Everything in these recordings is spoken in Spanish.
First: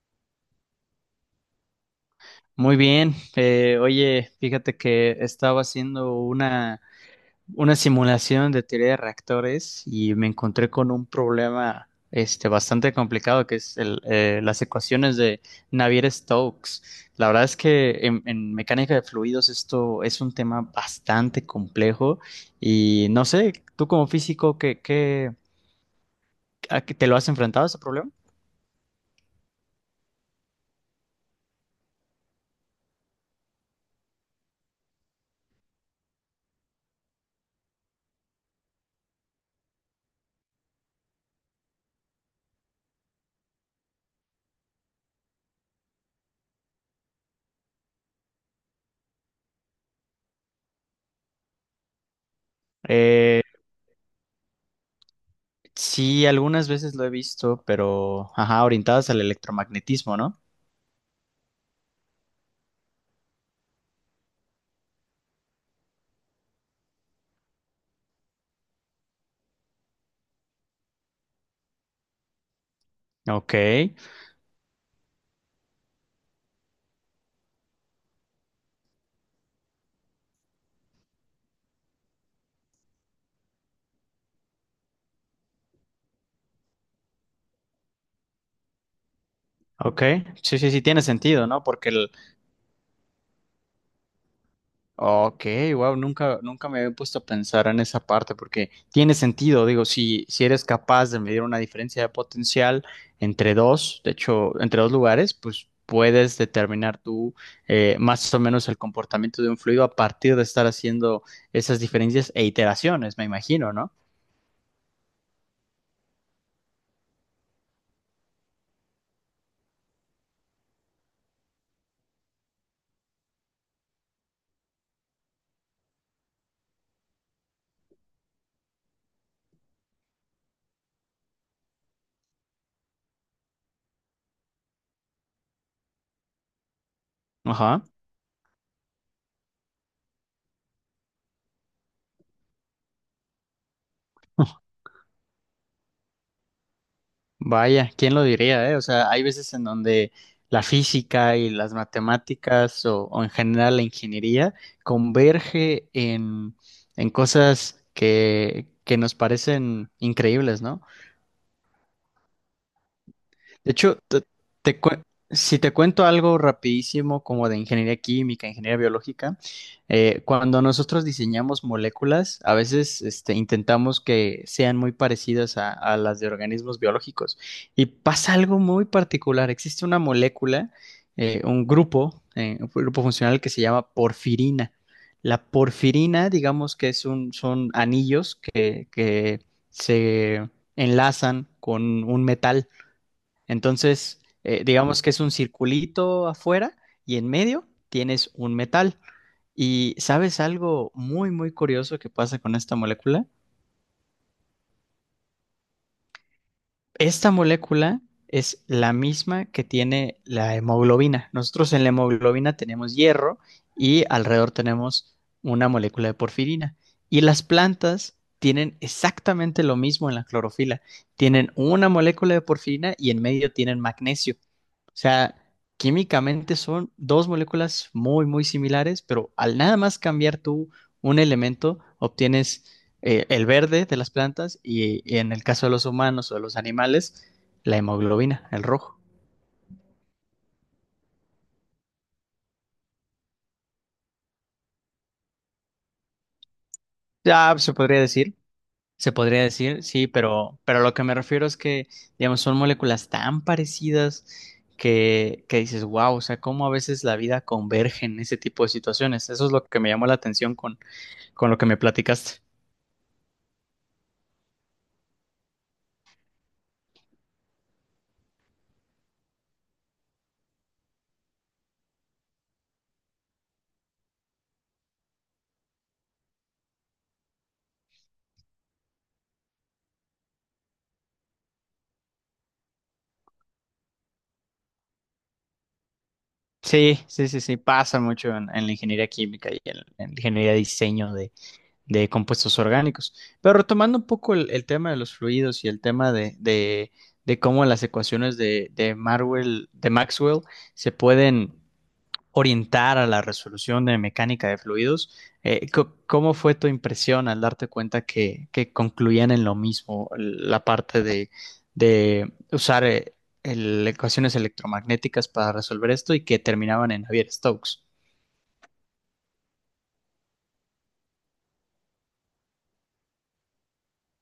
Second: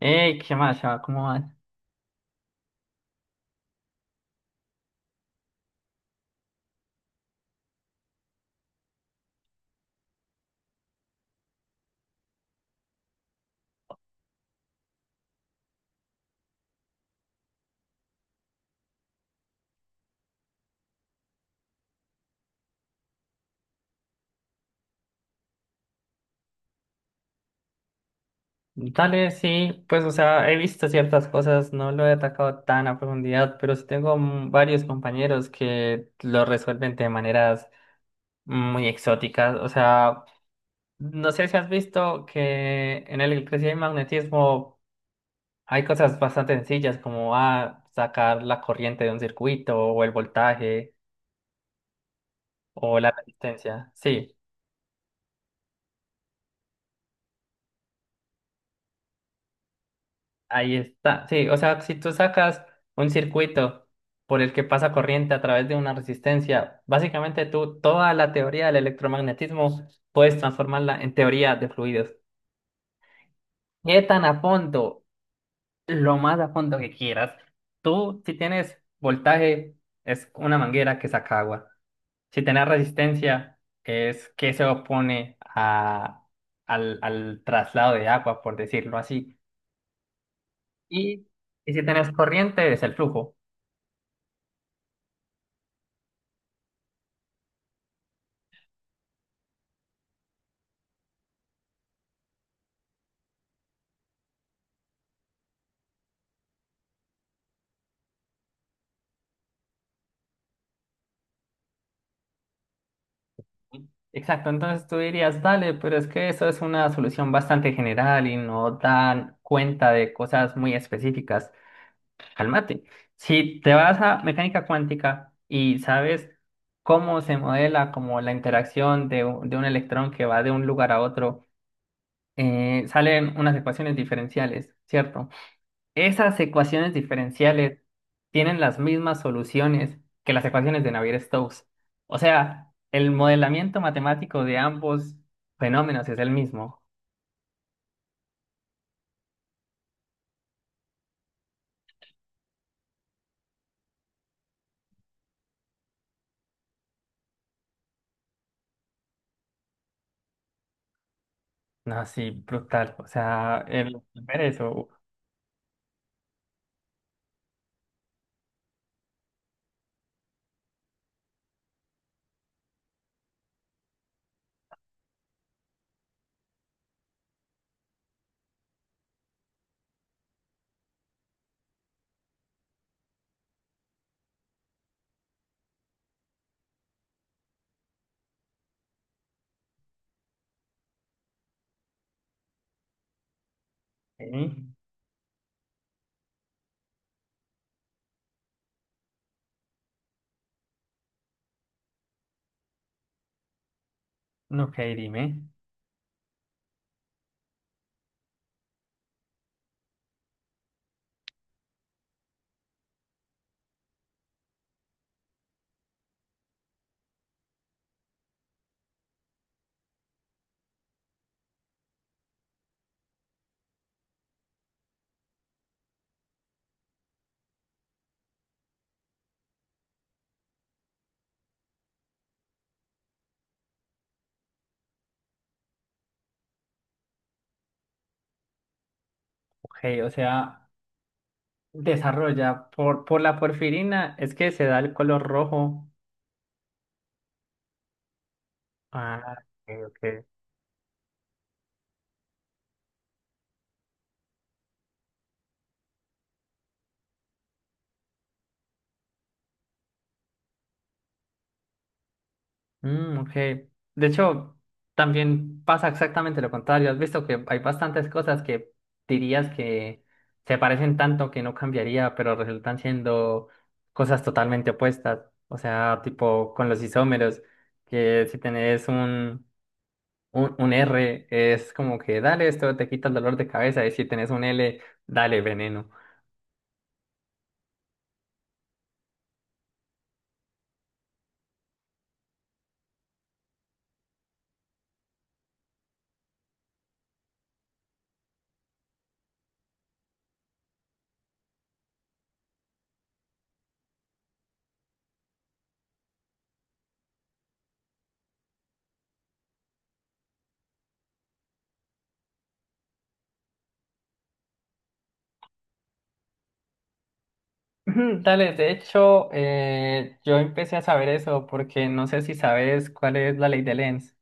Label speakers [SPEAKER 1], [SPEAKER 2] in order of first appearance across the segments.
[SPEAKER 1] Ey, ¿qué más, chava? ¿Cómo vas?
[SPEAKER 2] Muy bien. Oye, fíjate que estaba haciendo una simulación de teoría de reactores y me encontré con un problema este, bastante complicado que es las ecuaciones de Navier-Stokes. La verdad es que en mecánica de fluidos esto es un tema bastante complejo y no sé, tú como físico, ¿a qué te lo has enfrentado a ese problema?
[SPEAKER 1] Dale, sí, pues, o sea, he visto ciertas cosas, no lo he atacado tan a profundidad, pero sí tengo varios compañeros que lo resuelven de maneras muy exóticas. O sea, no sé si has visto que en el electricidad y magnetismo hay cosas bastante sencillas, como sacar la corriente de un circuito, o el voltaje, o la
[SPEAKER 2] Eh,
[SPEAKER 1] resistencia. Sí.
[SPEAKER 2] sí, algunas veces lo he visto, pero ajá, orientadas al electromagnetismo, ¿no?
[SPEAKER 1] Ahí está. Sí, o sea, si tú sacas un circuito por el que pasa corriente a través de una resistencia, básicamente tú toda la teoría del electromagnetismo puedes transformarla en teoría de fluidos.
[SPEAKER 2] Ok,
[SPEAKER 1] ¿Qué tan a fondo? Lo más a fondo que quieras. Tú, si tienes voltaje, es una manguera que saca agua. Si tienes resistencia, es que se opone a, al, al traslado de agua, por decirlo así.
[SPEAKER 2] ok, sí, sí, sí, tiene
[SPEAKER 1] Y,
[SPEAKER 2] sentido, ¿no?
[SPEAKER 1] y si tienes corriente, es el flujo.
[SPEAKER 2] Ok, wow, nunca me había puesto a pensar en esa parte, porque tiene sentido, digo, si eres capaz de medir una diferencia de potencial entre dos, de hecho, entre dos lugares, pues puedes determinar tú más o menos el comportamiento de un fluido a partir de estar haciendo esas diferencias e iteraciones, me imagino, ¿no?
[SPEAKER 1] Exacto, entonces tú dirías, dale, pero es que eso es una solución bastante general y no dan cuenta de cosas muy específicas. Cálmate. Si te vas a mecánica cuántica y sabes cómo se modela como la interacción de, de un electrón que va de un lugar a otro, salen unas ecuaciones diferenciales, ¿cierto? Esas ecuaciones diferenciales
[SPEAKER 2] Ajá.
[SPEAKER 1] tienen las mismas soluciones que las ecuaciones de Navier-Stokes. O sea, el modelamiento matemático de ambos fenómenos es el mismo.
[SPEAKER 2] Vaya, ¿quién lo diría, eh? O sea, hay veces en donde la física y las matemáticas o en general la ingeniería converge en cosas que nos parecen increíbles, ¿no?
[SPEAKER 1] No, sí, brutal. O sea,
[SPEAKER 2] De
[SPEAKER 1] el
[SPEAKER 2] hecho,
[SPEAKER 1] ver eso.
[SPEAKER 2] te
[SPEAKER 1] Ok,
[SPEAKER 2] cue- si te cuento algo rapidísimo como de ingeniería química, ingeniería biológica, cuando nosotros diseñamos moléculas, a veces este, intentamos que sean muy parecidas a las de organismos biológicos. Y pasa algo muy particular. Existe una molécula, un grupo funcional que se llama porfirina. La porfirina, digamos que es un, son anillos que se enlazan con un metal. Entonces, digamos que es un circulito afuera y en medio tienes un metal. ¿Y sabes algo muy, muy curioso que pasa con esta molécula?
[SPEAKER 1] no, ok, dime.
[SPEAKER 2] Esta molécula es la misma que tiene la hemoglobina. Nosotros en la hemoglobina tenemos hierro y alrededor tenemos una molécula de porfirina. Y las plantas tienen exactamente lo mismo en la clorofila. Tienen una molécula de porfirina y en medio tienen magnesio. O sea, químicamente son dos moléculas muy, muy similares, pero al nada más cambiar tú un elemento, obtienes el verde de las plantas y en el caso de los humanos o de los animales, la hemoglobina, el rojo.
[SPEAKER 1] Ok, o sea, desarrolla por la porfirina, es que se da el color rojo.
[SPEAKER 2] Ya se
[SPEAKER 1] Ah,
[SPEAKER 2] podría
[SPEAKER 1] ok,
[SPEAKER 2] decir, sí,
[SPEAKER 1] ok.
[SPEAKER 2] pero lo que me refiero es que, digamos, son moléculas tan parecidas que dices, wow, o sea, cómo a veces la vida converge en ese tipo de situaciones. Eso es lo que me llamó la atención con lo que me platicaste.
[SPEAKER 1] Mm, ok. De hecho, también pasa exactamente lo contrario. Has visto que hay bastantes cosas que dirías que se parecen tanto que no cambiaría, pero resultan siendo cosas totalmente opuestas. O sea, tipo con los isómeros, que si tenés un R, es como que dale, esto te quita el dolor de cabeza, y si tenés un L, dale, veneno.
[SPEAKER 2] Sí, sí, sí, sí, pasa mucho en la ingeniería química y en la ingeniería de diseño de compuestos orgánicos. Pero retomando un poco el tema de los fluidos y el tema de cómo las ecuaciones de de Maxwell se pueden orientar a la resolución de mecánica de fluidos, ¿cómo fue tu impresión al darte cuenta que concluían en lo mismo la parte de usar ecuaciones electromagnéticas para resolver esto y que terminaban en Navier-Stokes?
[SPEAKER 1] Ujú, dale, de hecho, yo empecé a saber eso porque no sé si sabes cuál es la ley de Lenz.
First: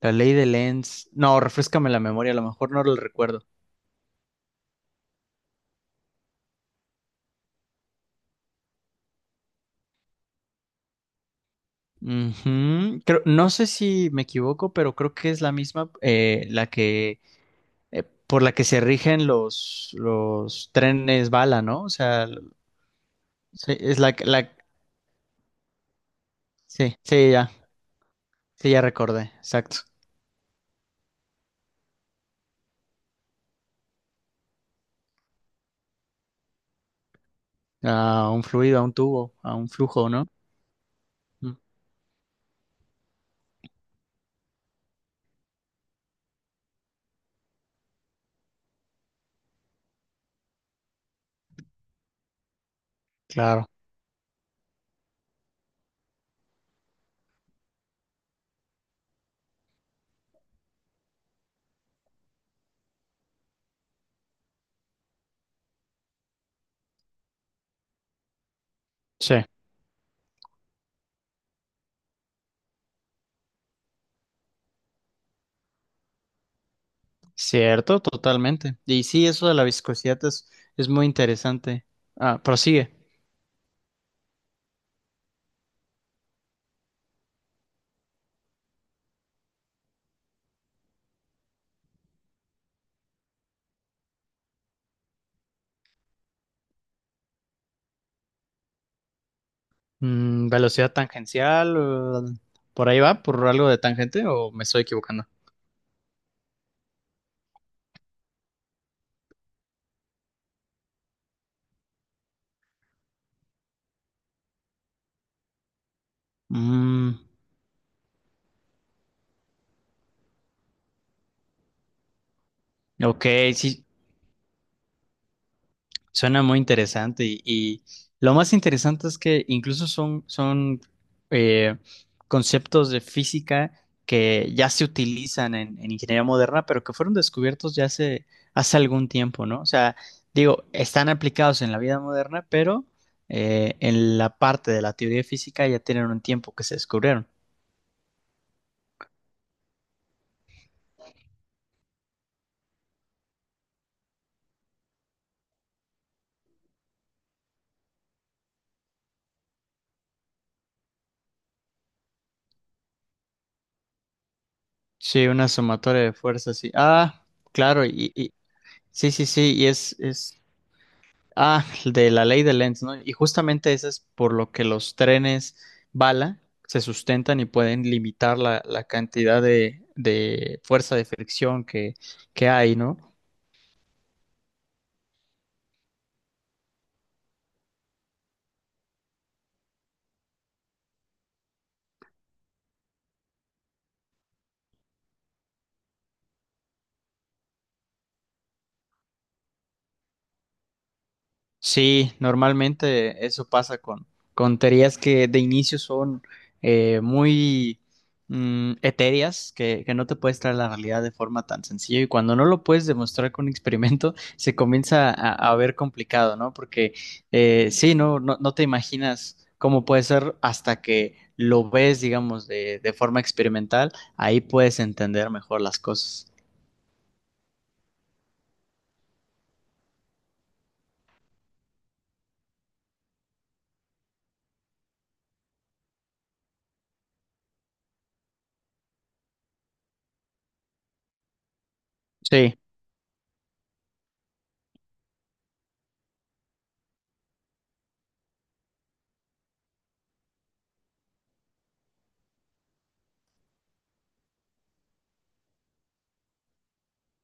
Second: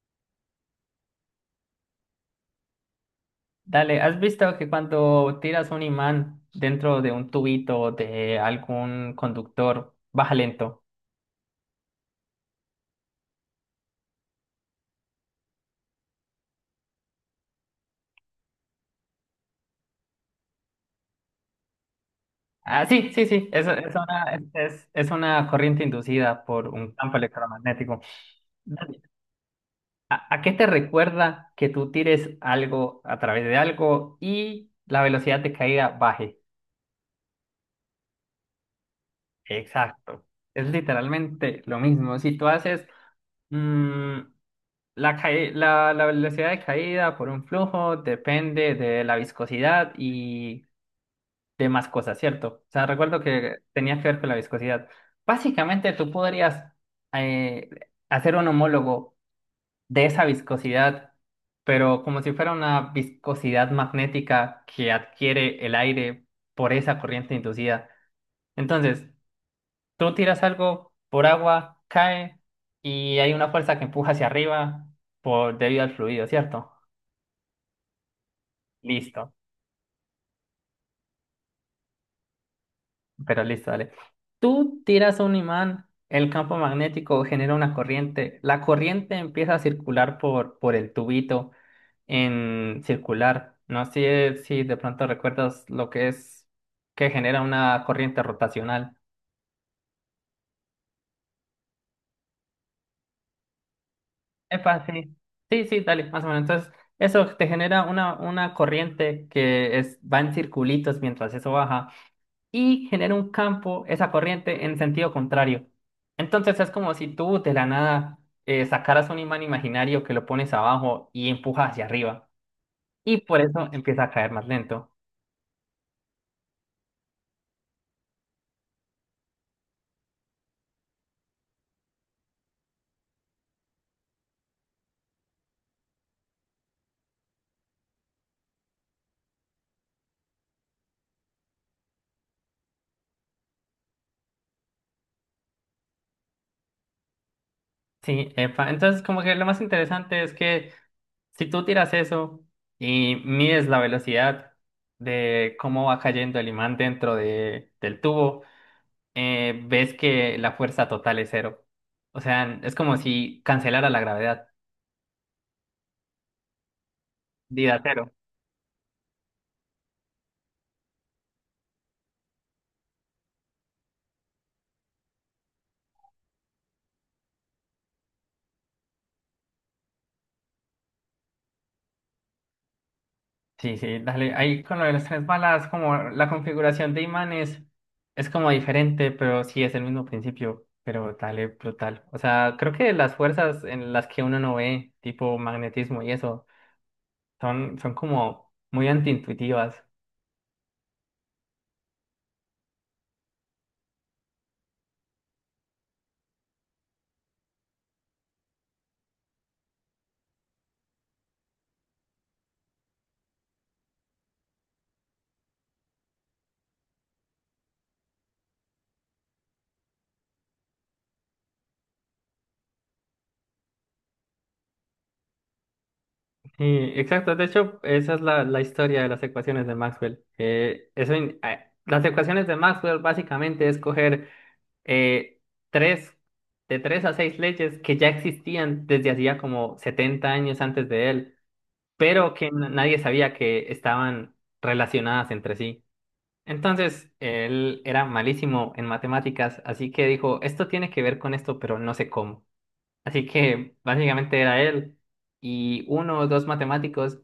[SPEAKER 2] La ley de Lenz, no, refrescame la memoria, a lo mejor no lo recuerdo.
[SPEAKER 1] Dale, ¿has visto que cuando tiras un imán dentro de un tubito de algún conductor, baja lento?
[SPEAKER 2] Ujú. No sé si me equivoco, pero creo que es la misma la que por la que se rigen los trenes bala, ¿no?
[SPEAKER 1] Ah, sí, sí, sí, eso
[SPEAKER 2] Sí,
[SPEAKER 1] es
[SPEAKER 2] es la
[SPEAKER 1] una,
[SPEAKER 2] que-
[SPEAKER 1] es,
[SPEAKER 2] la
[SPEAKER 1] es una corriente inducida por un
[SPEAKER 2] sí,
[SPEAKER 1] campo
[SPEAKER 2] sí ya,
[SPEAKER 1] electromagnético.
[SPEAKER 2] sí ya
[SPEAKER 1] Dale,
[SPEAKER 2] recordé, exacto.
[SPEAKER 1] ¿a, a qué te recuerda que tú tires algo a través de algo y la velocidad de caída baje?
[SPEAKER 2] A un fluido, a un tubo, a un flujo,
[SPEAKER 1] Exacto,
[SPEAKER 2] ¿no?
[SPEAKER 1] es
[SPEAKER 2] Mm,
[SPEAKER 1] literalmente lo mismo. Si tú haces... mm, la, la, la velocidad de caída por un flujo depende de la viscosidad y demás cosas, ¿cierto? O sea, recuerdo que
[SPEAKER 2] claro,
[SPEAKER 1] tenía que ver con la viscosidad. Básicamente, tú podrías eh, hacer un homólogo de esa viscosidad, pero como si fuera una viscosidad magnética que adquiere el aire por esa corriente inducida. Entonces,
[SPEAKER 2] sí,
[SPEAKER 1] tú tiras algo por agua, cae y hay una fuerza que empuja hacia arriba por, debido al fluido, ¿cierto?
[SPEAKER 2] cierto, totalmente. Y sí,
[SPEAKER 1] Listo,
[SPEAKER 2] eso de la viscosidad es muy interesante. Ah, prosigue.
[SPEAKER 1] pero listo, dale. Tú tiras un imán, el campo magnético genera una corriente, la corriente empieza a circular por el tubito en circular. No sé si de pronto recuerdas lo que es que genera una corriente rotacional.
[SPEAKER 2] Mm, velocidad tangencial, por ahí va, por algo de tangente o me estoy
[SPEAKER 1] Epa, sí.
[SPEAKER 2] equivocando.
[SPEAKER 1] Sí, sí, dale, más o menos. Entonces, eso te genera una corriente que es, va en circulitos mientras eso baja. Y genera un campo, esa corriente, en sentido contrario. Entonces es como si
[SPEAKER 2] Mm,
[SPEAKER 1] tú de la nada sacaras un imán imaginario que lo pones abajo y empujas hacia arriba. Y
[SPEAKER 2] ok,
[SPEAKER 1] por eso
[SPEAKER 2] sí,
[SPEAKER 1] empieza a caer más lento.
[SPEAKER 2] suena muy interesante y lo más interesante es que incluso son, son eh, conceptos de física que ya se utilizan en ingeniería moderna, pero que fueron descubiertos ya hace, hace algún tiempo, ¿no? O sea, digo, están aplicados en la vida moderna, pero en la parte de la teoría de física ya tienen un tiempo que se descubrieron.
[SPEAKER 1] Sí, epa. Entonces como que lo más interesante es que si tú tiras eso y mides la velocidad de cómo va cayendo el imán dentro de, del tubo, ves que la fuerza total es cero. O sea, es como si cancelara la gravedad.
[SPEAKER 2] Sí, una sumatoria de fuerzas, sí. Ah,
[SPEAKER 1] Vida
[SPEAKER 2] claro,
[SPEAKER 1] cero.
[SPEAKER 2] sí, sí, sí, y es ah, de la ley de Lenz, ¿no? Y justamente eso es por lo que los trenes bala se sustentan y pueden limitar la, la cantidad de fuerza de fricción que hay, ¿no?
[SPEAKER 1] Sí, sí, dale. Ahí con lo de las tres balas, como la configuración de imanes es como diferente, pero sí es el mismo principio. Pero dale, brutal. O sea, creo que las fuerzas en las que uno no ve, tipo magnetismo y eso, son, son como muy antiintuitivas.
[SPEAKER 2] Sí, normalmente eso pasa con teorías que de inicio son muy etéreas, que no te puedes traer a la realidad de forma tan sencilla y cuando no lo puedes demostrar con un experimento, se comienza a ver complicado, ¿no? Porque sí, no te imaginas cómo puede ser hasta que lo ves, digamos, de forma experimental, ahí puedes entender mejor las cosas.
[SPEAKER 1] Sí, exacto. De hecho, esa es la, la historia de las ecuaciones de Maxwell. Las ecuaciones de Maxwell básicamente es coger eh, tres, de tres a seis leyes que ya existían desde hacía como 70 años antes de él, pero que
[SPEAKER 2] Sí.
[SPEAKER 1] nadie sabía que estaban relacionadas entre sí. Entonces, él era malísimo en matemáticas, así que dijo, esto tiene que ver con esto, pero no sé cómo. Así que básicamente era él y uno o dos matemáticos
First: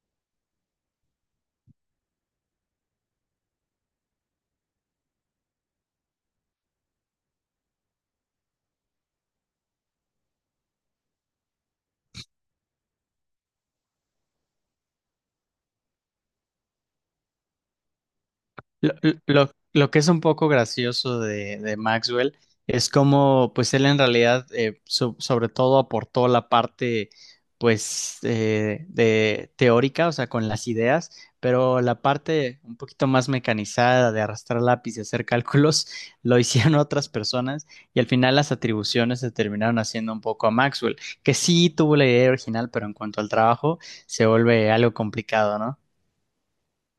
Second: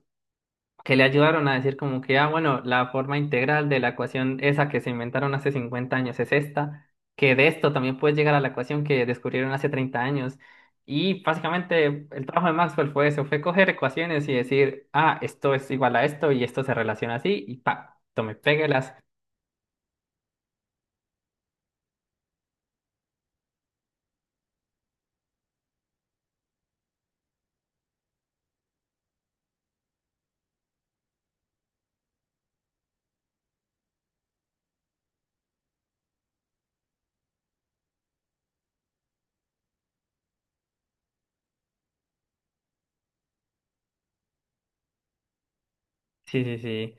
[SPEAKER 1] que le ayudaron a decir como que, ah, bueno, la forma integral de la ecuación esa que se inventaron hace 50 años es esta, que de esto también puedes llegar a la ecuación que descubrieron hace 30 años. Y básicamente el trabajo de Maxwell fue eso, fue coger ecuaciones y decir, ah, esto es igual a esto y esto se relaciona así y pa, tome,
[SPEAKER 2] Lo,
[SPEAKER 1] péguelas.
[SPEAKER 2] lo que es un poco gracioso de Maxwell es como, pues él en realidad, sobre todo aportó la parte, pues, de teórica, o sea, con las ideas, pero la parte un poquito más mecanizada de arrastrar lápiz y hacer cálculos lo hicieron otras personas y al final las atribuciones se terminaron haciendo un poco a Maxwell, que sí tuvo la idea original, pero en cuanto al trabajo se vuelve algo complicado, ¿no?
[SPEAKER 1] Sí, sí, sí.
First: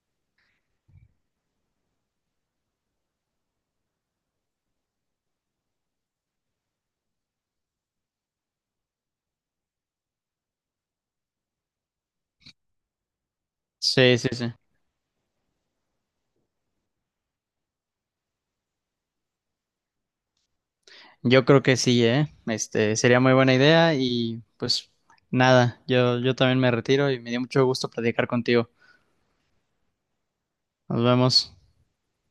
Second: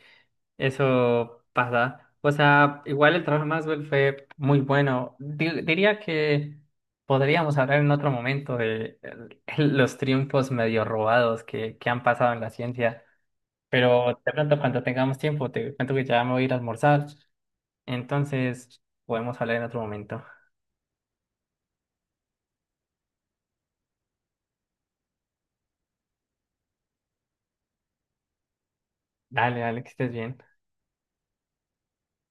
[SPEAKER 1] Eso pasa. O sea, igual el trabajo de Maxwell fue muy bueno. Diría que podríamos hablar en otro momento de los triunfos medio robados que han pasado en la ciencia.
[SPEAKER 2] Sí,
[SPEAKER 1] Pero
[SPEAKER 2] sí,
[SPEAKER 1] de
[SPEAKER 2] sí.
[SPEAKER 1] pronto cuando tengamos tiempo, te cuento que ya me voy a ir a almorzar. Entonces, podemos hablar en otro momento.
[SPEAKER 2] Yo creo que sí, ¿eh? Este, sería muy buena idea y pues nada, yo también me retiro y me dio mucho gusto platicar contigo.
[SPEAKER 1] Dale, dale, que estés bien.
[SPEAKER 2] Nos vemos.